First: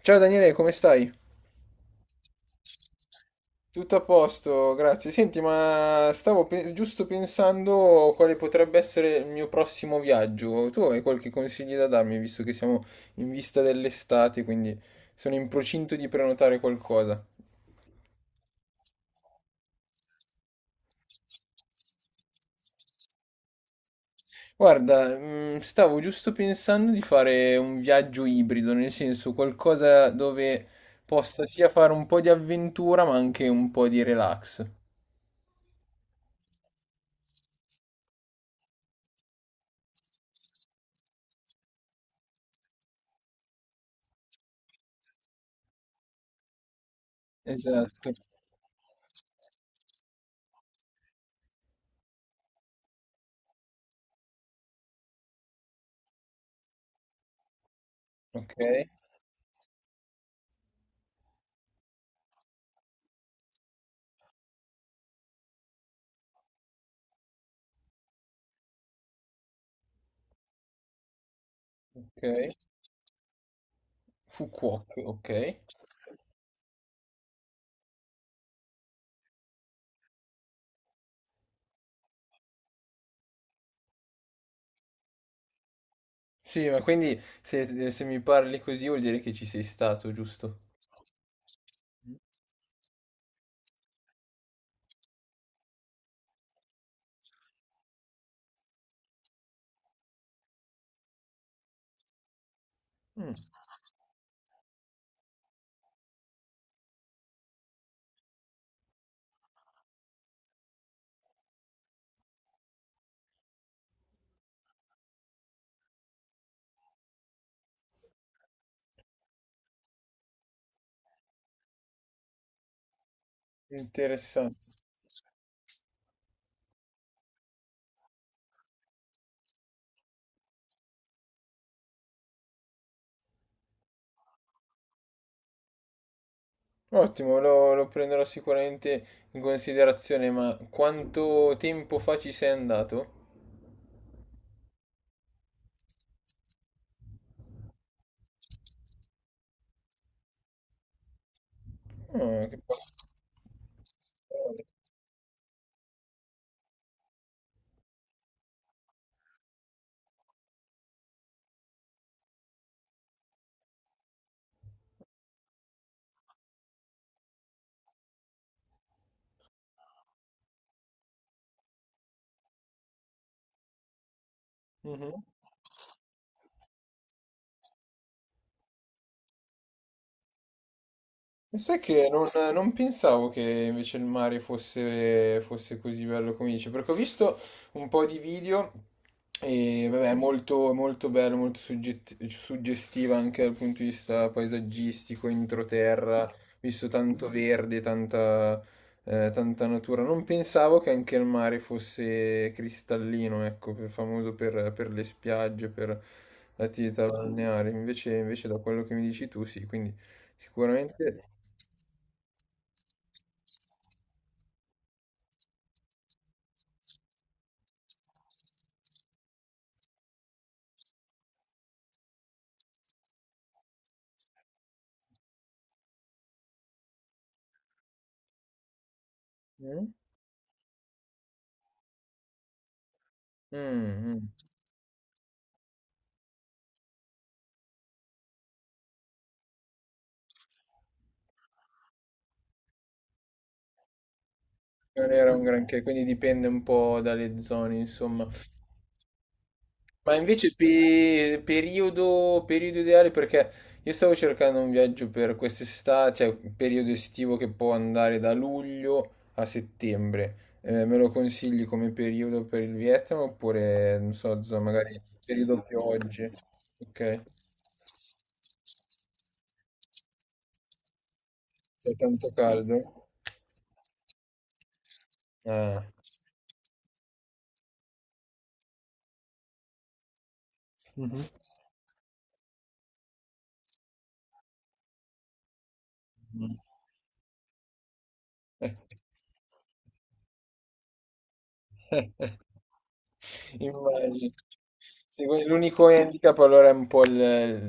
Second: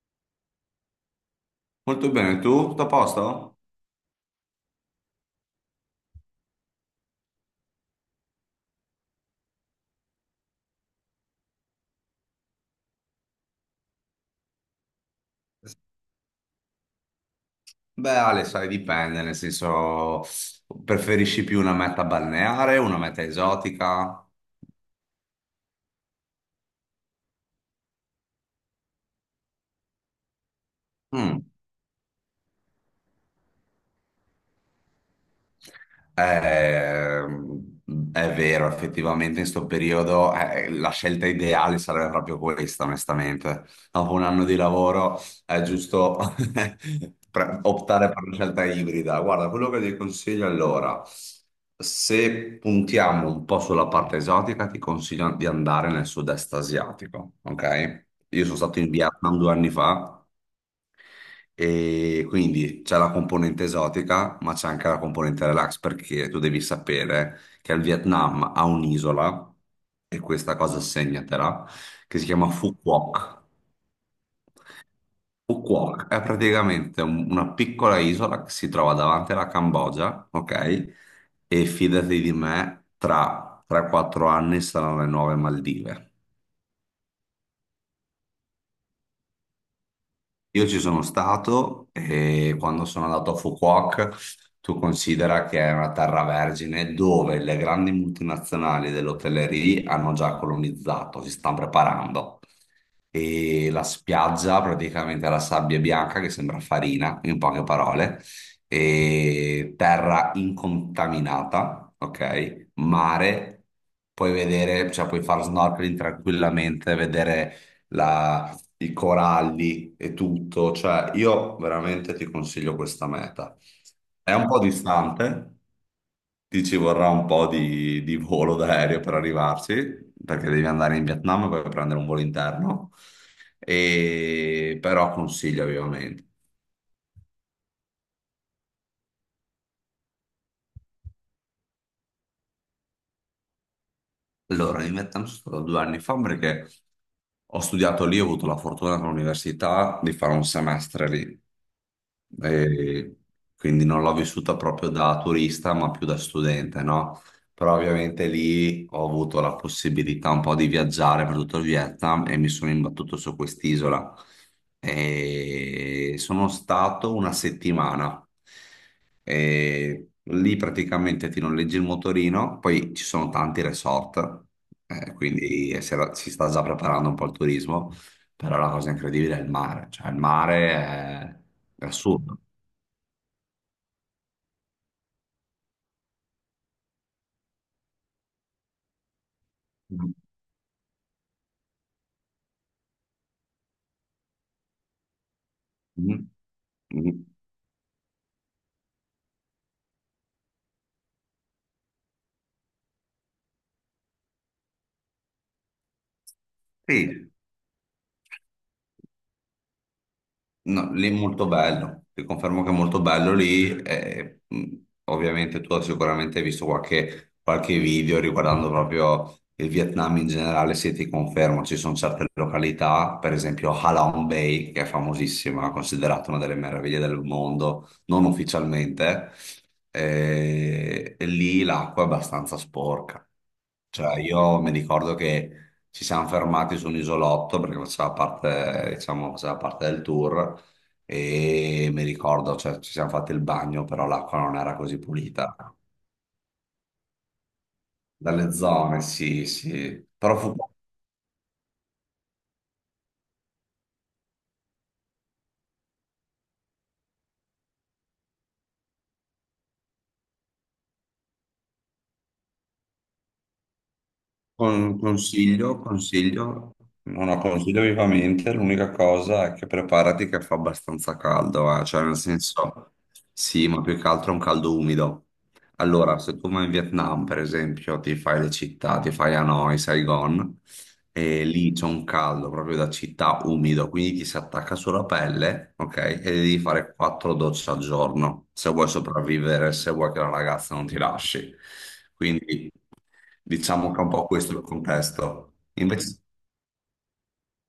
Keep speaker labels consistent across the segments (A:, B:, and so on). A: Ciao Daniele, come stai?
B: Molto bene, tu? Tutto a posto?
A: Tutto a posto, grazie. Senti, ma giusto pensando quale potrebbe essere il mio prossimo viaggio. Tu hai qualche consiglio da darmi, visto che siamo in vista dell'estate, quindi sono in procinto di prenotare qualcosa.
B: Beh, Ale, sai, dipende, nel senso, preferisci più una meta balneare, una meta esotica?
A: Guarda, stavo giusto pensando di fare un viaggio ibrido, nel senso qualcosa dove
B: Mm.
A: possa sia fare un po' di avventura, ma anche un po' di relax.
B: Eh, è vero, effettivamente in sto periodo la scelta ideale sarebbe proprio questa, onestamente. Dopo un anno di lavoro è giusto optare
A: Esatto.
B: per una scelta ibrida. Guarda, quello che ti consiglio allora, se puntiamo un po' sulla parte esotica, ti consiglio di andare nel sud-est asiatico, ok? Io
A: Ok,
B: sono stato in Vietnam 2 anni fa e quindi c'è la componente esotica, ma c'è anche la componente relax, perché tu devi sapere che il Vietnam ha un'isola, e questa cosa segnatela, che si chiama
A: ok.
B: Phu Quoc.
A: Fukuoka, ok.
B: Phu Quoc è praticamente una piccola isola che si trova davanti alla Cambogia, ok? E fidati di me, tra 3-4 anni saranno le nuove Maldive.
A: Sì, ma quindi se mi parli così vuol dire che ci sei stato, giusto?
B: Io ci sono stato e quando sono andato a Fukuoka, tu considera che è una terra vergine dove le grandi multinazionali dell'hotellerie hanno già colonizzato, si stanno preparando
A: Mm,
B: e la spiaggia praticamente è la sabbia bianca che sembra farina, in poche parole, e terra incontaminata, ok? Mare, puoi vedere, cioè puoi fare snorkeling tranquillamente, vedere i coralli e tutto, cioè io veramente ti consiglio questa meta. È un po'
A: Interessante.
B: distante, ti ci vorrà un po' di volo d'aereo per arrivarci, perché devi andare in Vietnam e poi prendere un volo interno, e però consiglio vivamente.
A: Ottimo, lo prenderò sicuramente in considerazione, ma quanto tempo fa ci sei andato?
B: Allora, in Vietnam sono stato 2 anni fa perché ho studiato lì, ho avuto la fortuna con l'università di fare un semestre lì,
A: Ah, che
B: e quindi non l'ho vissuta
A: bello.
B: proprio da turista, ma più da studente, no? Però ovviamente lì ho avuto la possibilità un po' di viaggiare per tutto il Vietnam e mi sono imbattuto su quest'isola. E sono stato una settimana. E lì praticamente ti noleggi il motorino, poi ci sono tanti resort,
A: Mhm.
B: quindi si sta già preparando un po' il turismo, però la cosa incredibile è il mare, cioè il mare è,
A: E sai
B: è
A: che non,
B: assurdo.
A: non pensavo che invece il mare fosse così bello come dice, perché ho visto un po' di video e vabbè, è molto, molto bello, molto suggestiva anche dal punto di vista paesaggistico, introterra,
B: Mhm.
A: ho visto
B: Mhm.
A: tanto verde, tanta, tanta natura. Non pensavo che anche il mare fosse cristallino, ecco, famoso per le spiagge, per l'attività
B: Sì,
A: balneare, invece da quello che mi dici tu, sì, quindi.
B: no, lì è
A: Sicuramente.
B: molto bello, ti confermo che è molto bello lì, e, ovviamente tu sicuramente hai visto qualche video riguardando proprio il Vietnam in generale, se ti confermo ci sono certe località, per esempio Ha Long Bay, che è famosissima, considerata una delle meraviglie del mondo, non ufficialmente,
A: Mm?
B: e lì l'acqua è abbastanza sporca.
A: Mm,
B: Cioè,
A: mm.
B: io mi ricordo che ci siamo fermati su un isolotto perché faceva parte, diciamo, faceva parte del tour e mi ricordo, cioè, ci siamo fatti il bagno, però l'acqua non era così
A: Non era un, ok,
B: pulita.
A: granché, quindi dipende un po' dalle zone, insomma.
B: Dalle zone, sì, sì.
A: Ma
B: Però
A: invece
B: fu
A: periodo ideale, perché io stavo cercando un viaggio per quest'estate, cioè un periodo estivo che può andare da luglio a settembre. Me lo consigli come periodo per il Vietnam oppure, non so, magari periodo piogge?
B: Consiglio,
A: Ok,
B: no, no, consiglio vivamente, l'unica cosa è che preparati che fa abbastanza caldo,
A: c'è
B: cioè nel
A: tanto
B: senso,
A: caldo?
B: sì, ma più che altro è un caldo umido.
A: Ah.
B: Allora, se tu vai in Vietnam, per esempio, ti fai le città, ti fai Hanoi, Saigon,
A: Mhm.
B: e lì c'è un caldo proprio da città umido, quindi ti si attacca sulla pelle, ok? E
A: Mm.
B: devi fare quattro docce al giorno, se
A: Eh.
B: vuoi sopravvivere, se vuoi che la ragazza non ti lasci. Quindi diciamo che è un po'
A: Immagino.
B: questo il
A: Sì,
B: contesto.
A: l'unico
B: Invece
A: handicap allora è un po' il,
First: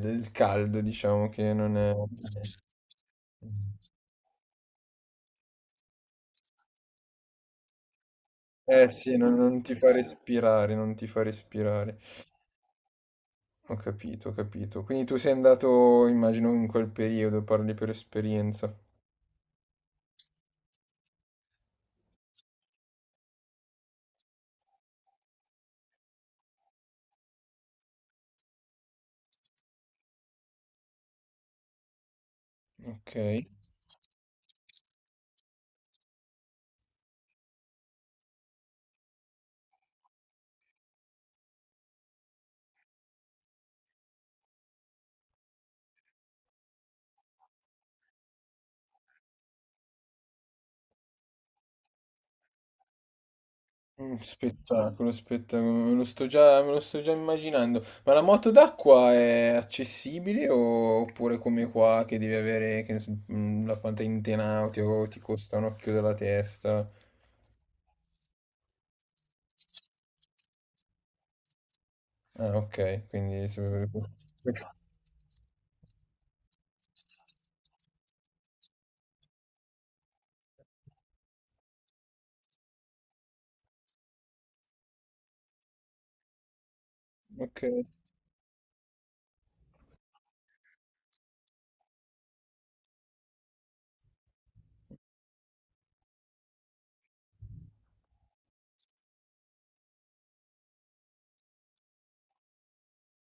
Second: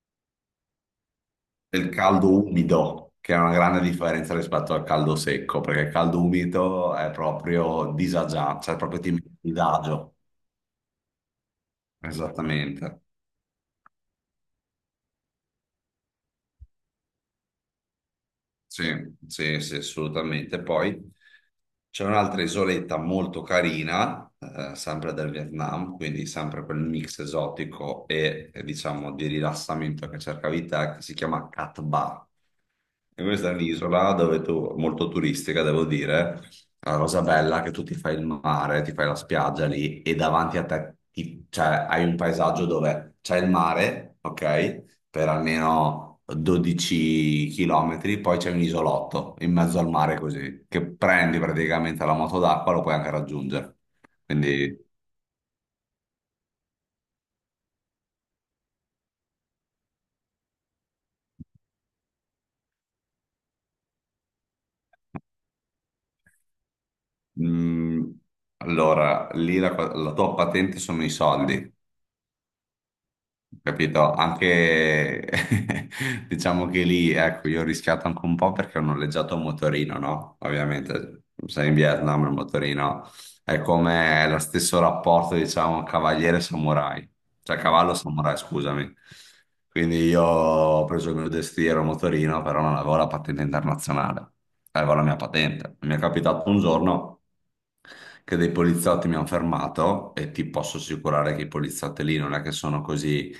A: il caldo, diciamo che non
B: del
A: è.
B: caldo umido, che è una grande differenza rispetto al caldo secco, perché il caldo umido è proprio disagiato, cioè
A: Eh
B: proprio ti
A: sì,
B: metti
A: non,
B: a
A: non ti fa
B: disagio.
A: respirare, non ti fa respirare.
B: Esattamente.
A: Ho capito, ho capito. Quindi tu sei andato, immagino, in quel periodo, parli per esperienza.
B: Sì, sì, sì, assolutamente. Poi c'è un'altra isoletta molto carina, sempre del Vietnam, quindi sempre quel mix esotico e, diciamo di rilassamento che cercavi te, che si chiama Cat Ba.
A: Ok.
B: E questa è un'isola dove tu, molto turistica, devo dire. La cosa bella è che tu ti fai il mare, ti fai la spiaggia lì e davanti a te cioè, hai un paesaggio dove c'è il mare, ok? Per almeno 12 km, poi c'è un isolotto in mezzo al mare così, che prendi praticamente la moto d'acqua, lo puoi anche raggiungere. Quindi,
A: Spettacolo, spettacolo, me lo sto già immaginando. Ma la moto d'acqua è accessibile oppure come qua che devi avere, che ne so, la quanta intenauti o ti costa un occhio della testa?
B: mm, allora, lì la tua patente sono i soldi.
A: Ah, ok, quindi.
B: Capito? Anche diciamo che lì, ecco, io ho rischiato anche un po' perché ho noleggiato un motorino, no? Ovviamente, sei in Vietnam, il motorino è come lo stesso rapporto, diciamo, cavaliere-samurai, cioè
A: Ok,
B: cavallo-samurai, scusami. Quindi io ho preso il mio destriero motorino, però non avevo la patente internazionale, avevo la mia patente. Mi è capitato un giorno che dei poliziotti mi hanno fermato e ti posso assicurare che i poliziotti lì non è che sono così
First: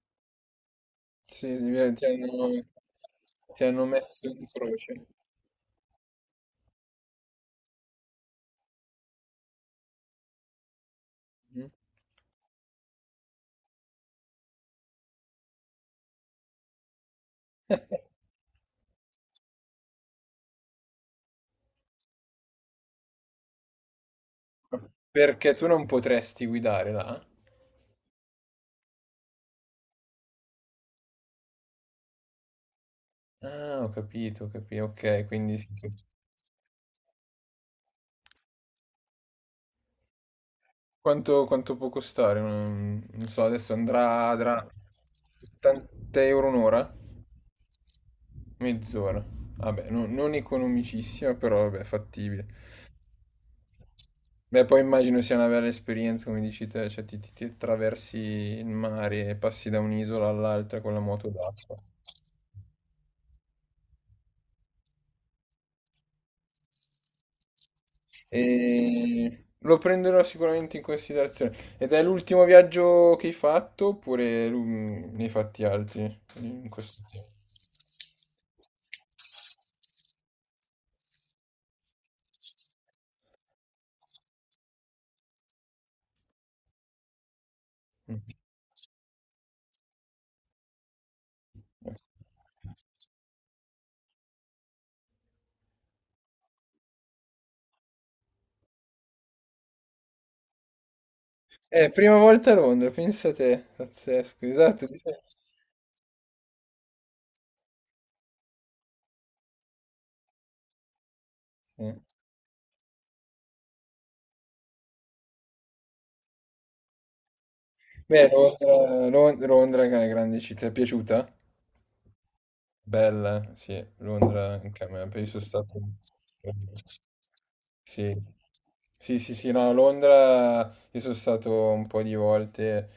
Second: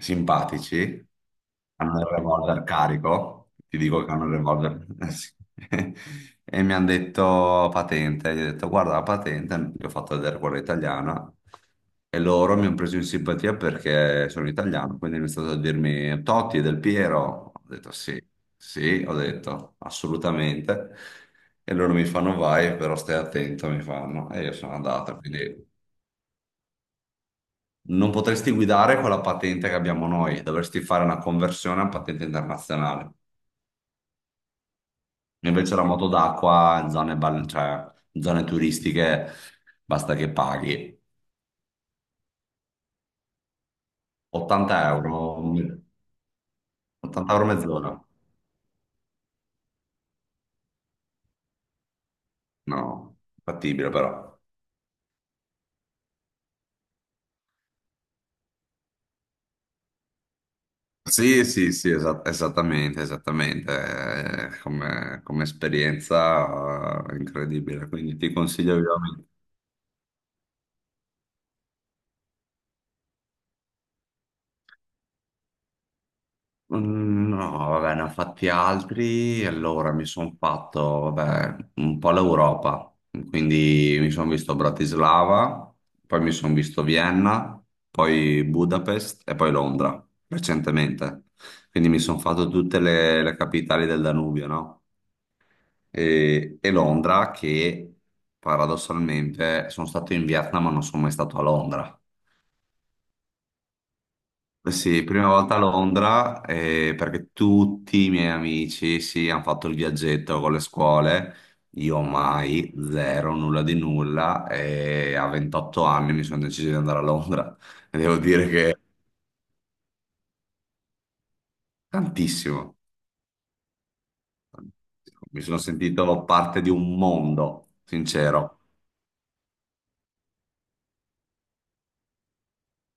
B: simpatici,
A: sì,
B: hanno
A: ti
B: il
A: hanno,
B: revolver carico,
A: ti
B: ti
A: hanno
B: dico che hanno
A: messo
B: il
A: in
B: revolver,
A: croce.
B: eh sì. E mi hanno detto patente, gli ho detto guarda la patente, gli ho fatto vedere quella italiana
A: Mm.
B: e loro mi hanno preso in simpatia perché sono italiano, quindi mi è stato a dirmi Totti è Del Piero, ho detto sì, sì, ho detto assolutamente. E loro mi fanno vai, però stai attento, mi fanno. E io sono andato,
A: Perché
B: quindi
A: tu non potresti guidare là?
B: non potresti guidare con la patente che abbiamo noi, dovresti fare una conversione a patente internazionale.
A: Ah, ho capito, ok, quindi sì.
B: Invece la
A: Sì.
B: moto d'acqua in zone, cioè, in zone turistiche basta che paghi
A: Quanto può costare? Non so, adesso andrà
B: 80 euro,
A: 80 euro un'ora?
B: 80 euro mezz'ora.
A: Mezz'ora. Vabbè, non economicissima, però vabbè, fattibile.
B: No, fattibile però.
A: Beh, poi immagino sia una bella esperienza, come dici te, cioè ti attraversi il mare e passi da un'isola all'altra con la moto
B: Sì, sì,
A: d'acqua.
B: sì, esattamente, esattamente. Come, come esperienza incredibile, quindi ti consiglio vivamente.
A: E lo prenderò sicuramente in considerazione. Ed è l'ultimo viaggio che hai fatto, oppure ne hai fatti altri in questo tempo?
B: No, vabbè, ne ho fatti altri. Allora mi sono fatto, vabbè, un po' l'Europa. Quindi mi sono visto Bratislava, poi mi sono visto Vienna,
A: Mm.
B: poi Budapest e poi Londra, recentemente. Quindi mi sono fatto tutte le capitali del Danubio, no? E Londra, che paradossalmente sono stato in Vietnam, ma non sono mai stato a Londra.
A: Prima volta a Londra, pensa te, pazzesco,
B: Eh
A: esatto. Sì.
B: sì, prima volta a Londra perché tutti i miei amici sì, hanno fatto il viaggetto con le scuole, io mai, zero, nulla di nulla e a 28 anni mi sono deciso di andare a Londra e devo
A: Beh,
B: dire che
A: Londra, Londra è una grande città, ti è piaciuta?
B: tantissimo,
A: Bella, sì, Londra anche a me, poi
B: mi
A: sono
B: sono
A: stato.
B: sentito parte di un mondo,
A: Sì.
B: sincero.
A: Sì, sì, sì, no, Londra io sono stato un po' di volte,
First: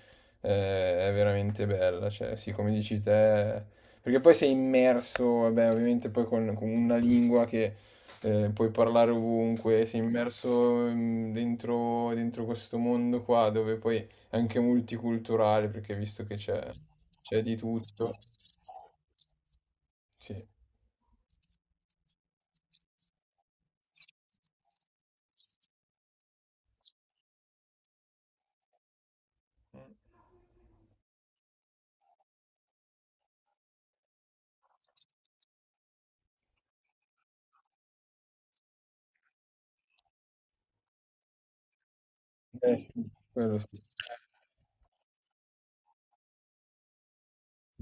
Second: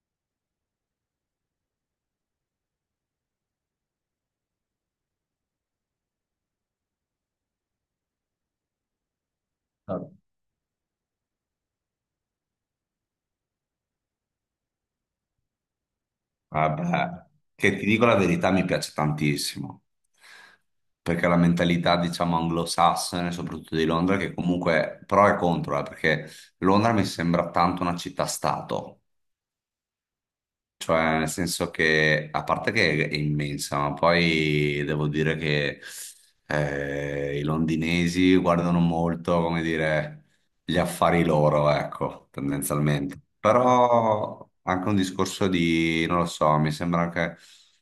A: è veramente bella, cioè sì, come dici te, perché poi sei immerso, vabbè, ovviamente poi con una lingua che puoi parlare ovunque, sei immerso dentro questo mondo qua, dove poi è anche multiculturale, perché visto che c'è
B: Vabbè,
A: c'è di
B: che ti dico
A: tutto,
B: la verità, mi piace tantissimo,
A: sì.
B: perché la mentalità, diciamo, anglosassone, soprattutto di Londra, che comunque pro e contro, perché Londra mi sembra tanto una città-stato. Cioè, nel senso che, a parte che è immensa, ma poi devo dire che i londinesi guardano molto, come dire, gli affari loro, ecco,
A: Eh sì,
B: tendenzialmente.
A: quello sì.
B: Però anche un discorso di, non lo so, mi sembra anche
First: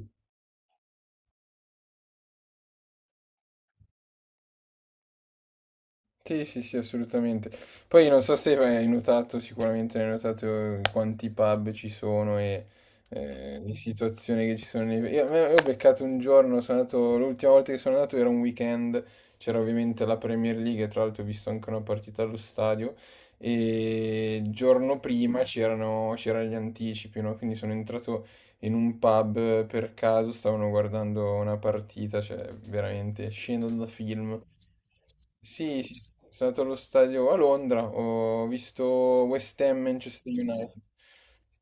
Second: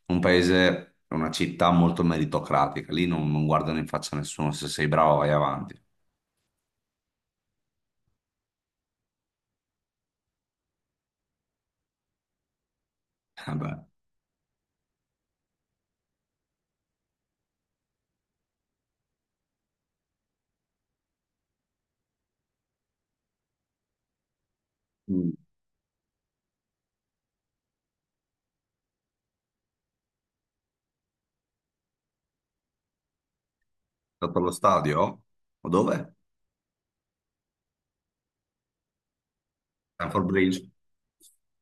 B: un paese, una città molto meritocratica. Lì non guardano in faccia a nessuno, se sei bravo vai avanti.
A: Sì, sì, sì, assolutamente. Poi non so se hai notato, sicuramente hai notato quanti pub ci sono e le
B: Vabbè.
A: situazioni che ci sono. Io ho beccato un giorno, sono andato, l'ultima volta che sono andato era un weekend, c'era ovviamente la Premier League, e tra l'altro ho visto anche una partita allo stadio e il giorno
B: Mm.
A: prima c'erano gli anticipi, no? Quindi sono entrato in un pub per caso, stavano guardando una partita, cioè veramente scena da film.
B: Stato allo stadio? O
A: Sì, sì, sì,
B: dove?
A: sono stato allo stadio a Londra, ho visto West Ham
B: Stanford
A: Manchester
B: Bridge.
A: United.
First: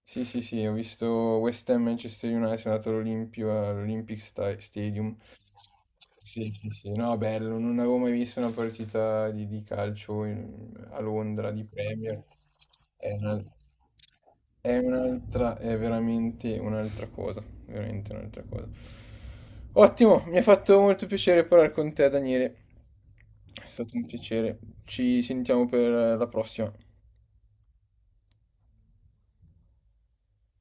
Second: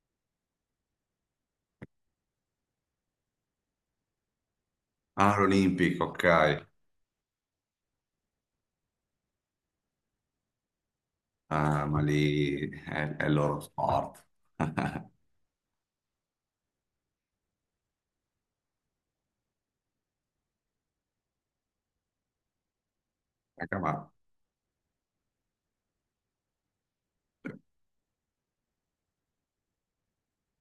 A: Sì, sì, sì, ho visto West Ham Manchester United, sono andato all'Olimpio, all'Olympic Stadium.
B: Ah, l'Olympic, ok.
A: Sì, sì, sì, no, bello, non avevo mai visto una partita di calcio a Londra, di
B: Ah, ma
A: Premier.
B: lì
A: È
B: è il loro sport.
A: è un'altra, è veramente un'altra cosa, veramente un'altra cosa. Ottimo, mi ha fatto molto piacere parlare con te, Daniele. È
B: Anche a me.
A: stato un piacere. Ci sentiamo per la prossima.